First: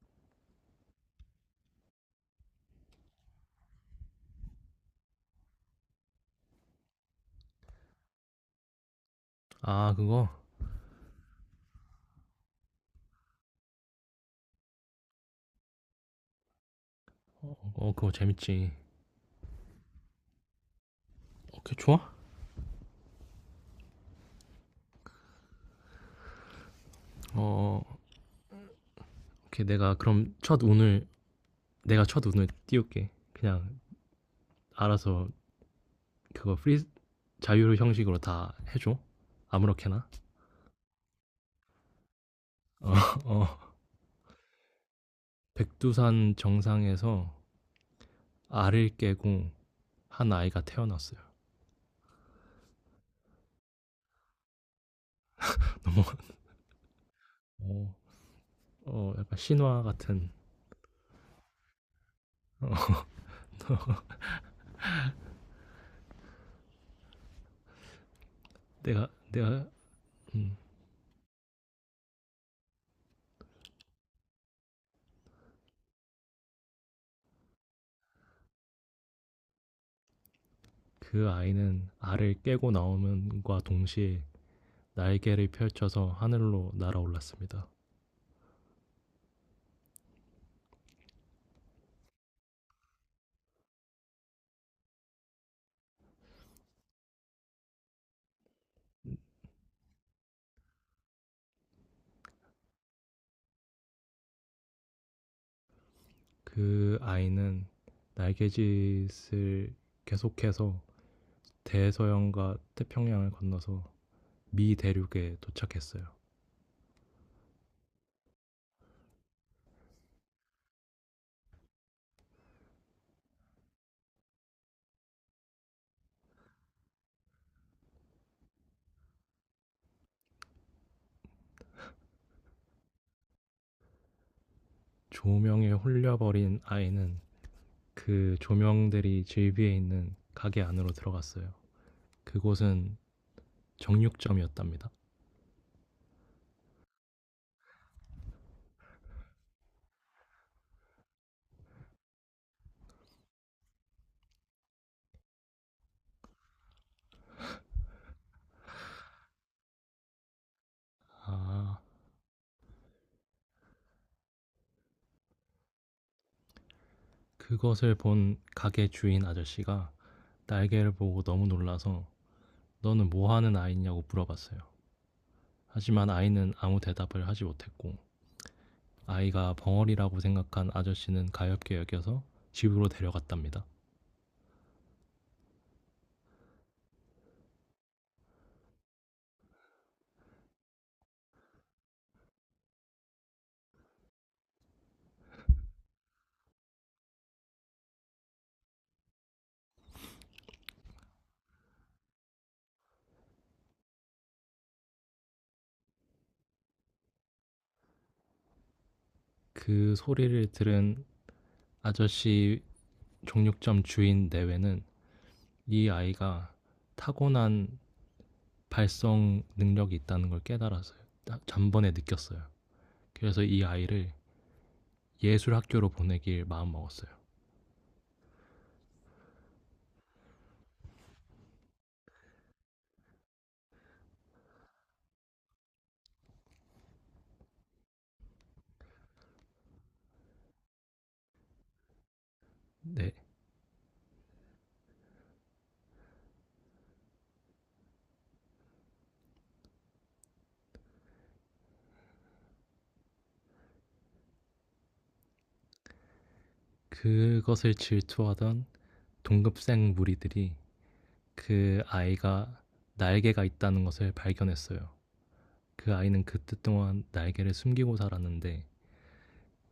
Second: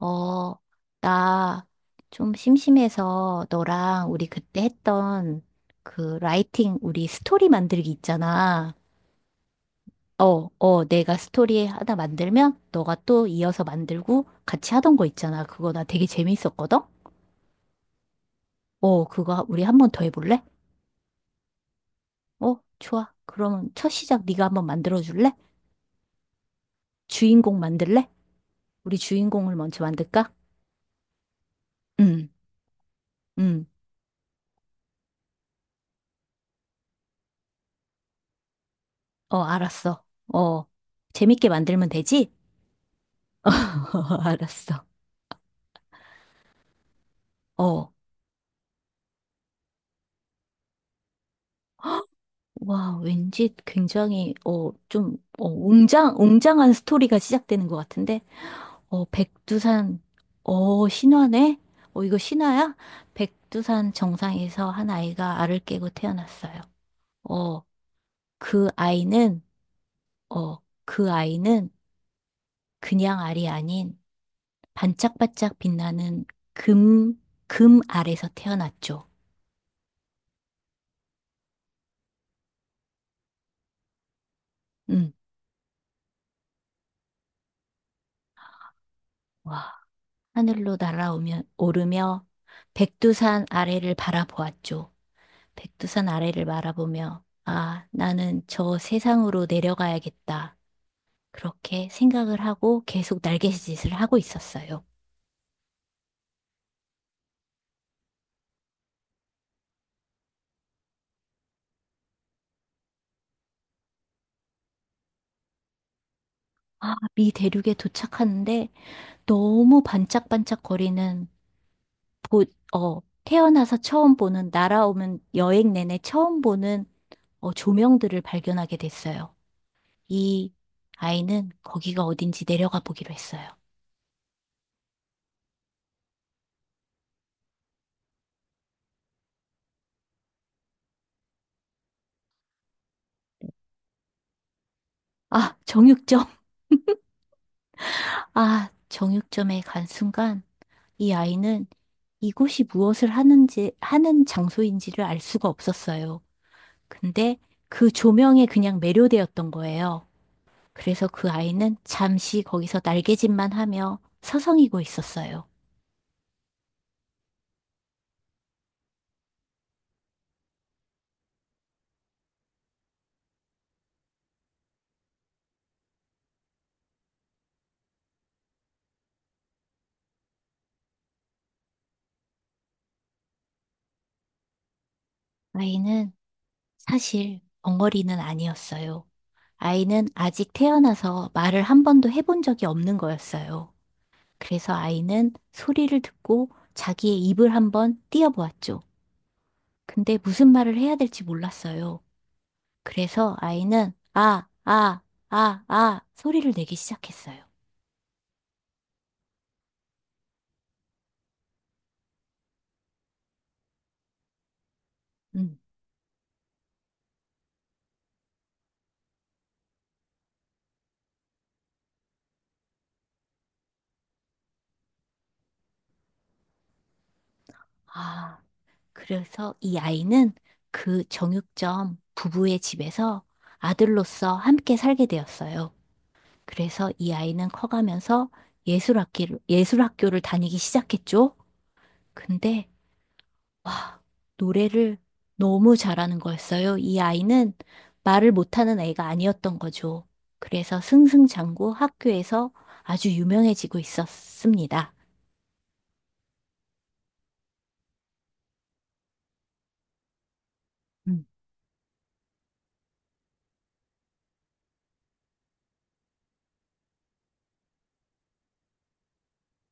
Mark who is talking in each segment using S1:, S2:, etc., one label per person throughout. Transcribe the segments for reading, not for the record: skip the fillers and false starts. S1: 어, 나 좀 심심해서 너랑 우리 그때 했던 그 라이팅 우리 스토리 만들기 있잖아.
S2: 아, 그거?
S1: 내가 스토리 하나 만들면 너가 또 이어서 만들고 같이 하던 거 있잖아. 그거 나 되게 재밌었거든?
S2: 어, 그거 재밌지.
S1: 그거 우리 한 번 더 해볼래?
S2: 오케이, 좋아?
S1: 좋아. 그러면 첫 시작 네가 한번 만들어 줄래? 주인공
S2: 어,
S1: 만들래? 우리 주인공을
S2: 오케이,
S1: 먼저 만들까?
S2: 내가 첫
S1: 응,
S2: 운을 띄울게.
S1: 응.
S2: 그냥 알아서 그거 프리, 자유로 형식으로 다 해줘.
S1: 알았어.
S2: 아무렇게나.
S1: 어, 재밌게 만들면 되지?
S2: 어, 어.
S1: 알았어.
S2: 백두산 정상에서
S1: 어,
S2: 알을 깨고 한 아이가 태어났어요.
S1: 와, 왠지 굉장히, 좀,
S2: 너무,
S1: 웅장한 스토리가 시작되는 것
S2: 어,
S1: 같은데, 어,
S2: 약간 신화
S1: 백두산,
S2: 같은.
S1: 신화네? 이거 신화야?
S2: 어,
S1: 백두산 정상에서 한 아이가 알을 깨고 태어났어요. 어, 그
S2: 내가,
S1: 아이는,
S2: 내가, 음,
S1: 어, 그 아이는 그냥 알이 아닌 반짝반짝 빛나는 금, 금 알에서 태어났죠.
S2: 그 아이는 알을 깨고 나오면과 동시에
S1: 음,
S2: 날개를 펼쳐서 하늘로 날아올랐습니다.
S1: 와, 하늘로 날아오면, 오르며 백두산 아래를 바라보았죠. 백두산 아래를 바라보며, 아, 나는 저 세상으로 내려가야겠다. 그렇게 생각을 하고 계속 날갯짓을 하고 있었어요.
S2: 그 아이는 날갯짓을 계속해서 대서양과 태평양을 건너서 미 대륙에 도착했어요.
S1: 아, 미 대륙에 도착하는데 너무 반짝반짝거리는, 보, 태어나서 처음 보는, 날아오면 여행 내내 처음 보는 조명들을 발견하게 됐어요. 이 아이는 거기가 어딘지 내려가 보기로 했어요.
S2: 조명에 홀려버린 아이는 그 조명들이 질비해 있는 가게 안으로 들어갔어요. 그곳은 정육점이었답니다.
S1: 아, 정육점. 아, 정육점에 간 순간 이 아이는 이곳이 무엇을 하는지, 하는 장소인지를 알 수가 없었어요. 근데 그 조명에 그냥 매료되었던 거예요. 그래서 그 아이는
S2: 아,
S1: 잠시 거기서 날개짓만 하며 서성이고 있었어요.
S2: 그것을 본 가게 주인 아저씨가 날개를 보고 너무 놀라서 너는 뭐 하는 아이냐고 물어봤어요. 하지만 아이는 아무 대답을 하지 못했고 아이가 벙어리라고 생각한 아저씨는 가엾게 여겨서 집으로 데려갔답니다.
S1: 아이는 사실 벙어리는 아니었어요. 아이는 아직 태어나서 말을 한 번도 해본 적이 없는 거였어요. 그래서 아이는 소리를 듣고 자기의 입을 한번 띄어보았죠. 근데 무슨 말을 해야 될지 몰랐어요. 그래서 아이는 아, 아, 아, 아 소리를 내기 시작했어요.
S2: 그 소리를 들은 아저씨 정육점 주인 내외는
S1: 음.
S2: 이 아이가 타고난 발성 능력이 있다는 걸 깨달았어요. 전번에 느꼈어요. 그래서 이 아이를 예술 학교로 보내길 마음먹었어요.
S1: 아, 그래서 이 아이는 그 정육점 부부의 집에서 아들로서 함께 살게 되었어요. 그래서 이 아이는 커가면서 예술학기를, 예술학교를 다니기 시작했죠. 근데
S2: 네.
S1: 와, 노래를 너무 잘하는 거였어요. 이 아이는 말을 못하는 애가 아니었던 거죠. 그래서 승승장구 학교에서 아주 유명해지고 있었습니다.
S2: 그것을 질투하던 동급생 무리들이
S1: 음.
S2: 그 아이가 날개가 있다는 것을 발견했어요. 그 아이는 그 뜻 동안 날개를 숨기고 살았는데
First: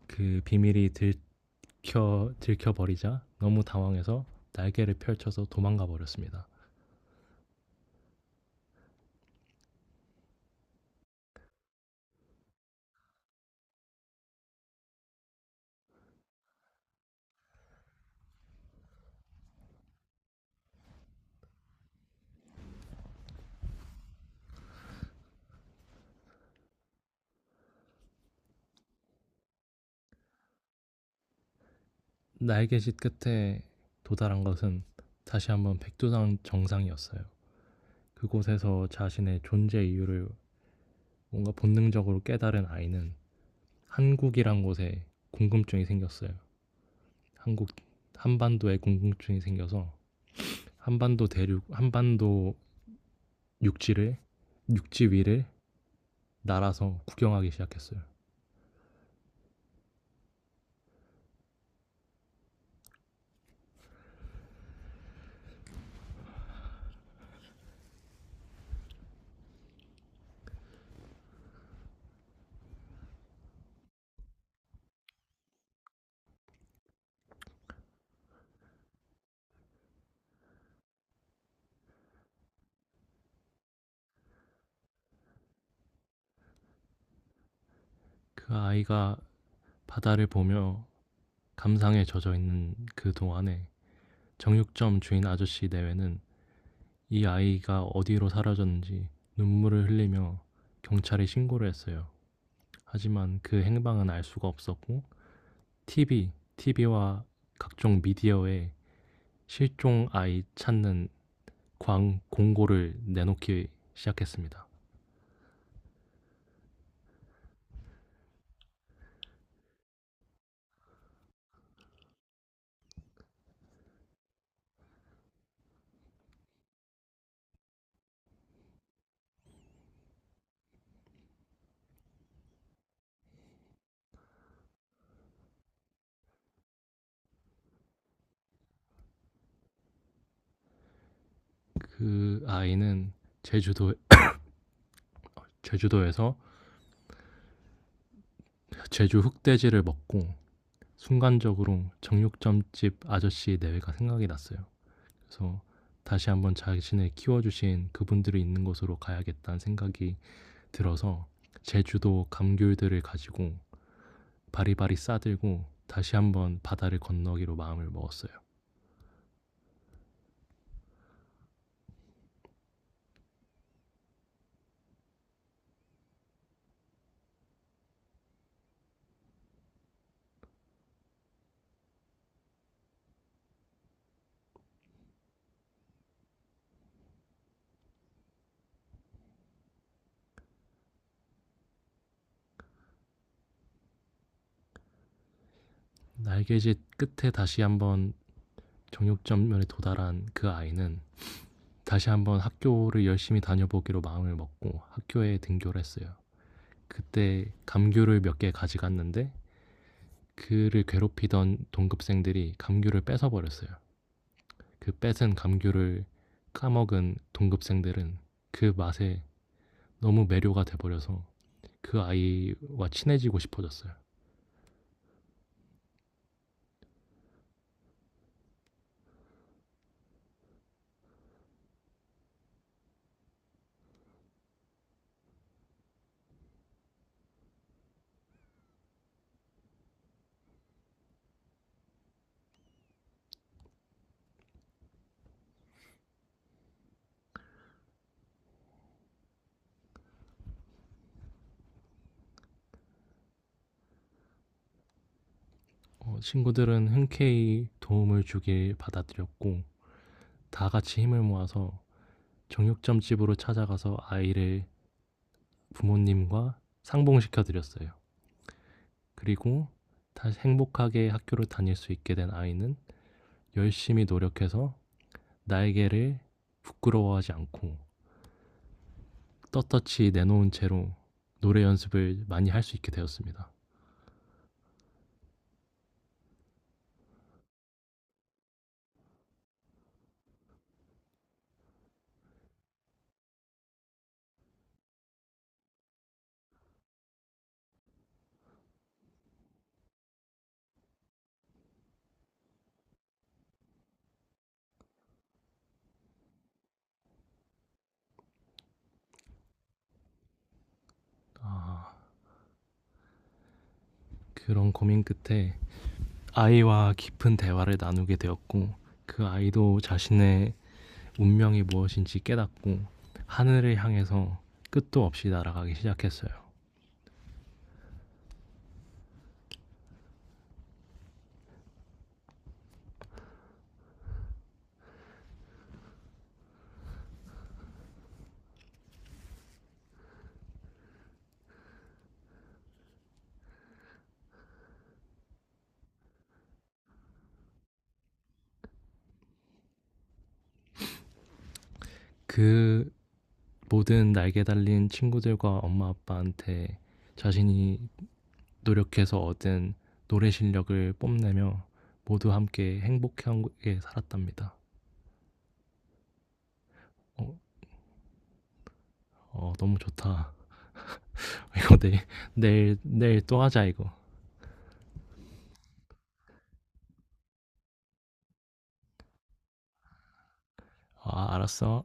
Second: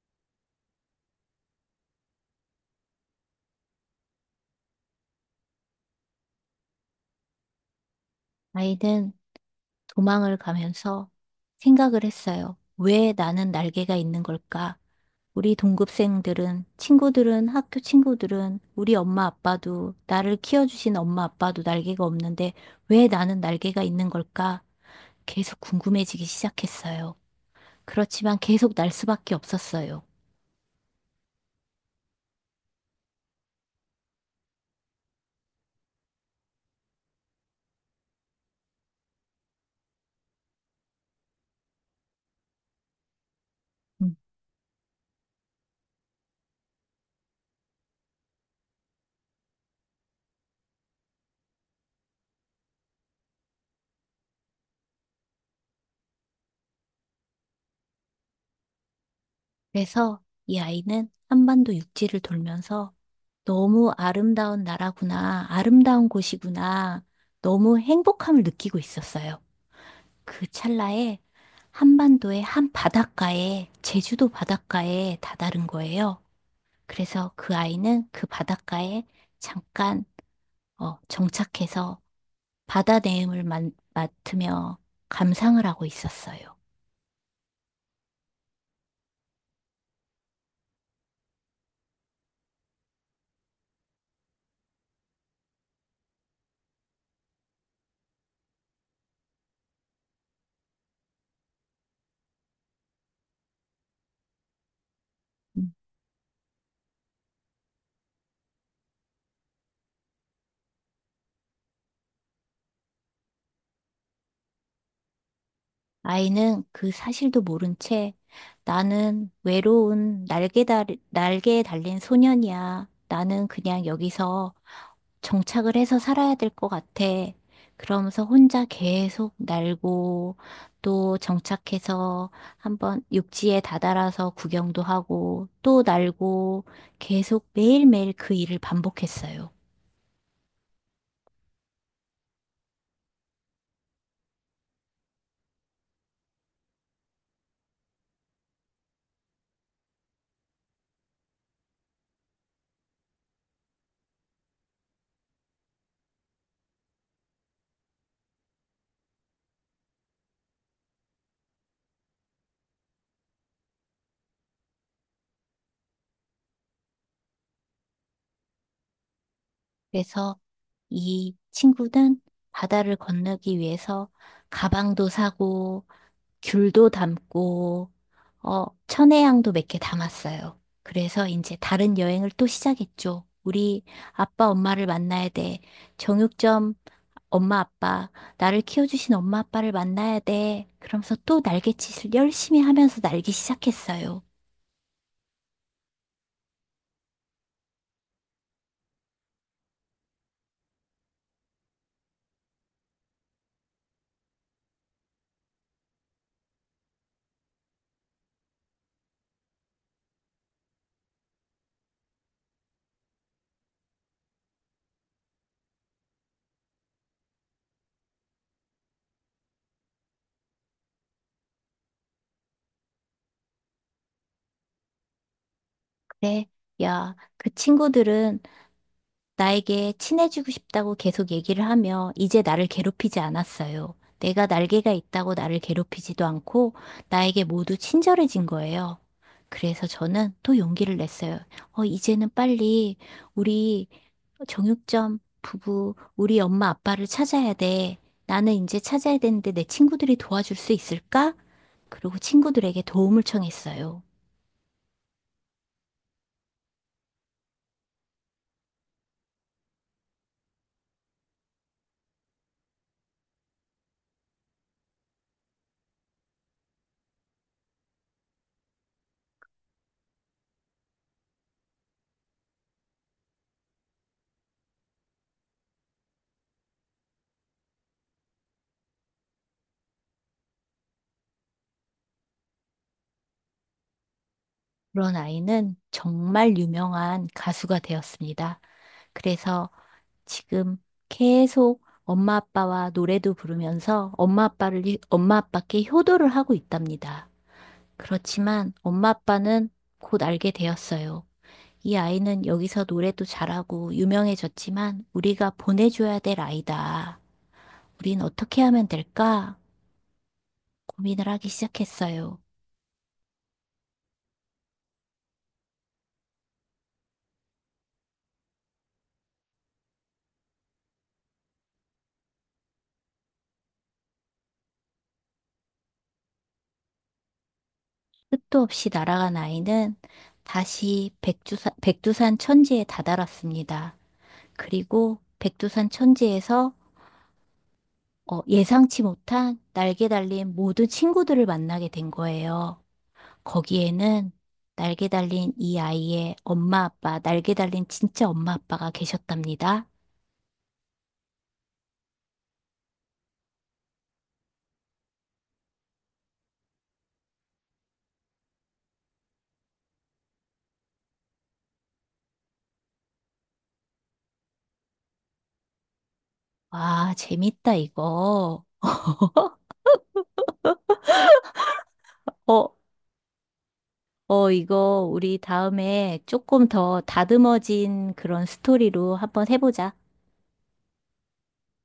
S2: 그 비밀이 들켜 버리자 너무 당황해서 날개를 펼쳐서 도망가 버렸습니다.
S1: 아이는 도망을 가면서 생각을 했어요. 왜 나는 날개가 있는 걸까? 우리 동급생들은, 친구들은, 학교 친구들은, 우리 엄마 아빠도, 나를 키워주신 엄마 아빠도 날개가 없는데 왜 나는 날개가 있는 걸까? 계속 궁금해지기 시작했어요. 그렇지만 계속 날 수밖에 없었어요.
S2: 날개짓 끝에 도달한 것은 다시 한번 백두산 정상이었어요. 그곳에서 자신의 존재 이유를 뭔가 본능적으로 깨달은 아이는
S1: 음.
S2: 한국이란 곳에 궁금증이 생겼어요. 한국 한반도에 궁금증이 생겨서 한반도 육지를 육지 위를 날아서 구경하기 시작했어요.
S1: 그래서 이 아이는 한반도 육지를 돌면서 너무 아름다운 나라구나, 아름다운 곳이구나, 너무 행복함을 느끼고 있었어요. 그 찰나에 한반도의 한 바닷가에, 제주도 바닷가에 다다른 거예요. 그래서 그 아이는 그 바닷가에 잠깐 정착해서 바다 내음을 맡으며 감상을 하고 있었어요.
S2: 그 아이가 바다를 보며 감상에 젖어 있는 그 동안에 정육점 주인 아저씨 내외는 이 아이가 어디로 사라졌는지 눈물을 흘리며 경찰에 신고를 했어요. 하지만 그 행방은 알 수가 없었고 TV와 각종 미디어에 실종 아이 찾는 광 공고를 내놓기 시작했습니다.
S1: 아이는 그 사실도 모른 채 나는 외로운 날개 달, 날개에 달린 소년이야. 나는 그냥 여기서 정착을 해서 살아야 될 것 같아. 그러면서 혼자 계속 날고 또 정착해서 한번 육지에 다다라서 구경도 하고 또 날고 계속 매일매일 그 일을 반복했어요.
S2: 그 아이는 제주도 제주도에서 제주 흑돼지를 먹고 순간적으로 정육점집 아저씨 내외가 생각이 났어요. 그래서 다시 한번 자신을 키워주신 그분들이 있는 곳으로 가야겠다는 생각이 들어서 제주도 감귤들을 가지고 바리바리 싸들고 다시 한번 바다를 건너기로 마음을 먹었어요.
S1: 그래서 이 친구는 바다를 건너기 위해서 가방도 사고 귤도 담고, 천혜향도 몇 개 담았어요. 그래서 이제 다른 여행을 또 시작했죠. 우리 아빠 엄마를 만나야 돼. 정육점 엄마 아빠, 나를 키워주신 엄마 아빠를 만나야 돼. 그러면서 또 날갯짓을 열심히 하면서 날기 시작했어요.
S2: 날개짓 끝에 다시 한번 정육점면에 도달한 그 아이는 다시 한번 학교를 열심히 다녀보기로 마음을 먹고 학교에 등교를 했어요. 그때 감귤을 몇 개 가져갔는데 그를 괴롭히던 동급생들이 감귤을 뺏어 버렸어요. 그 뺏은 감귤을 까먹은 동급생들은 그 맛에 너무 매료가 돼 버려서 그 아이와 친해지고 싶어졌어요.
S1: 그래, 야, 그 친구들은 나에게 친해지고 싶다고 계속 얘기를 하며 이제 나를 괴롭히지 않았어요. 내가 날개가 있다고 나를 괴롭히지도 않고 나에게 모두 친절해진 거예요. 그래서 저는 또 용기를 냈어요. 이제는 빨리 우리 정육점 부부, 우리 엄마 아빠를 찾아야 돼. 나는 이제 찾아야 되는데 내 친구들이 도와줄 수 있을까? 그리고 친구들에게 도움을 청했어요.
S2: 어, 친구들은 흔쾌히 도움을 주길 받아들였고 다 같이 힘을 모아서 정육점 집으로 찾아가서 아이를 부모님과 상봉시켜 드렸어요. 그리고 다시 행복하게 학교를 다닐 수 있게 된 아이는 열심히 노력해서 날개를 부끄러워하지 않고 떳떳이 내놓은 채로 노래 연습을 많이 할 수 있게 되었습니다.
S1: 그런 아이는 정말 유명한 가수가 되었습니다. 그래서 지금 계속 엄마 아빠와 노래도 부르면서 엄마 아빠를, 엄마 아빠께 효도를 하고 있답니다. 그렇지만 엄마 아빠는 곧 알게 되었어요. 이 아이는 여기서 노래도 잘하고 유명해졌지만 우리가 보내줘야 될 아이다. 우린 어떻게 하면 될까? 고민을 하기
S2: 아,
S1: 시작했어요.
S2: 그런 고민 끝에 아이와 깊은 대화를 나누게 되었고 그 아이도 자신의 운명이 무엇인지 깨닫고 하늘을 향해서 끝도 없이 날아가기 시작했어요.
S1: 끝도 없이 날아간 아이는 다시 백두산, 백두산 천지에 다다랐습니다. 그리고 백두산 천지에서 예상치 못한 날개 달린 모든 친구들을 만나게 된 거예요. 거기에는 날개 달린 이 아이의 엄마 아빠, 날개 달린 진짜 엄마 아빠가 계셨답니다.
S2: 그 모든 날개 달린 친구들과 엄마 아빠한테 자신이 노력해서 얻은 노래 실력을 뽐내며 모두 함께 행복하게 살았답니다.
S1: 와,
S2: 어,
S1: 재밌다, 이거.
S2: 어, 너무 좋다. 이거 내일,
S1: 어,
S2: 또 하자, 이거.
S1: 이거 우리 다음에 조금 더 다듬어진 그런 스토리로 한번 해보자.
S2: 아, 알았어.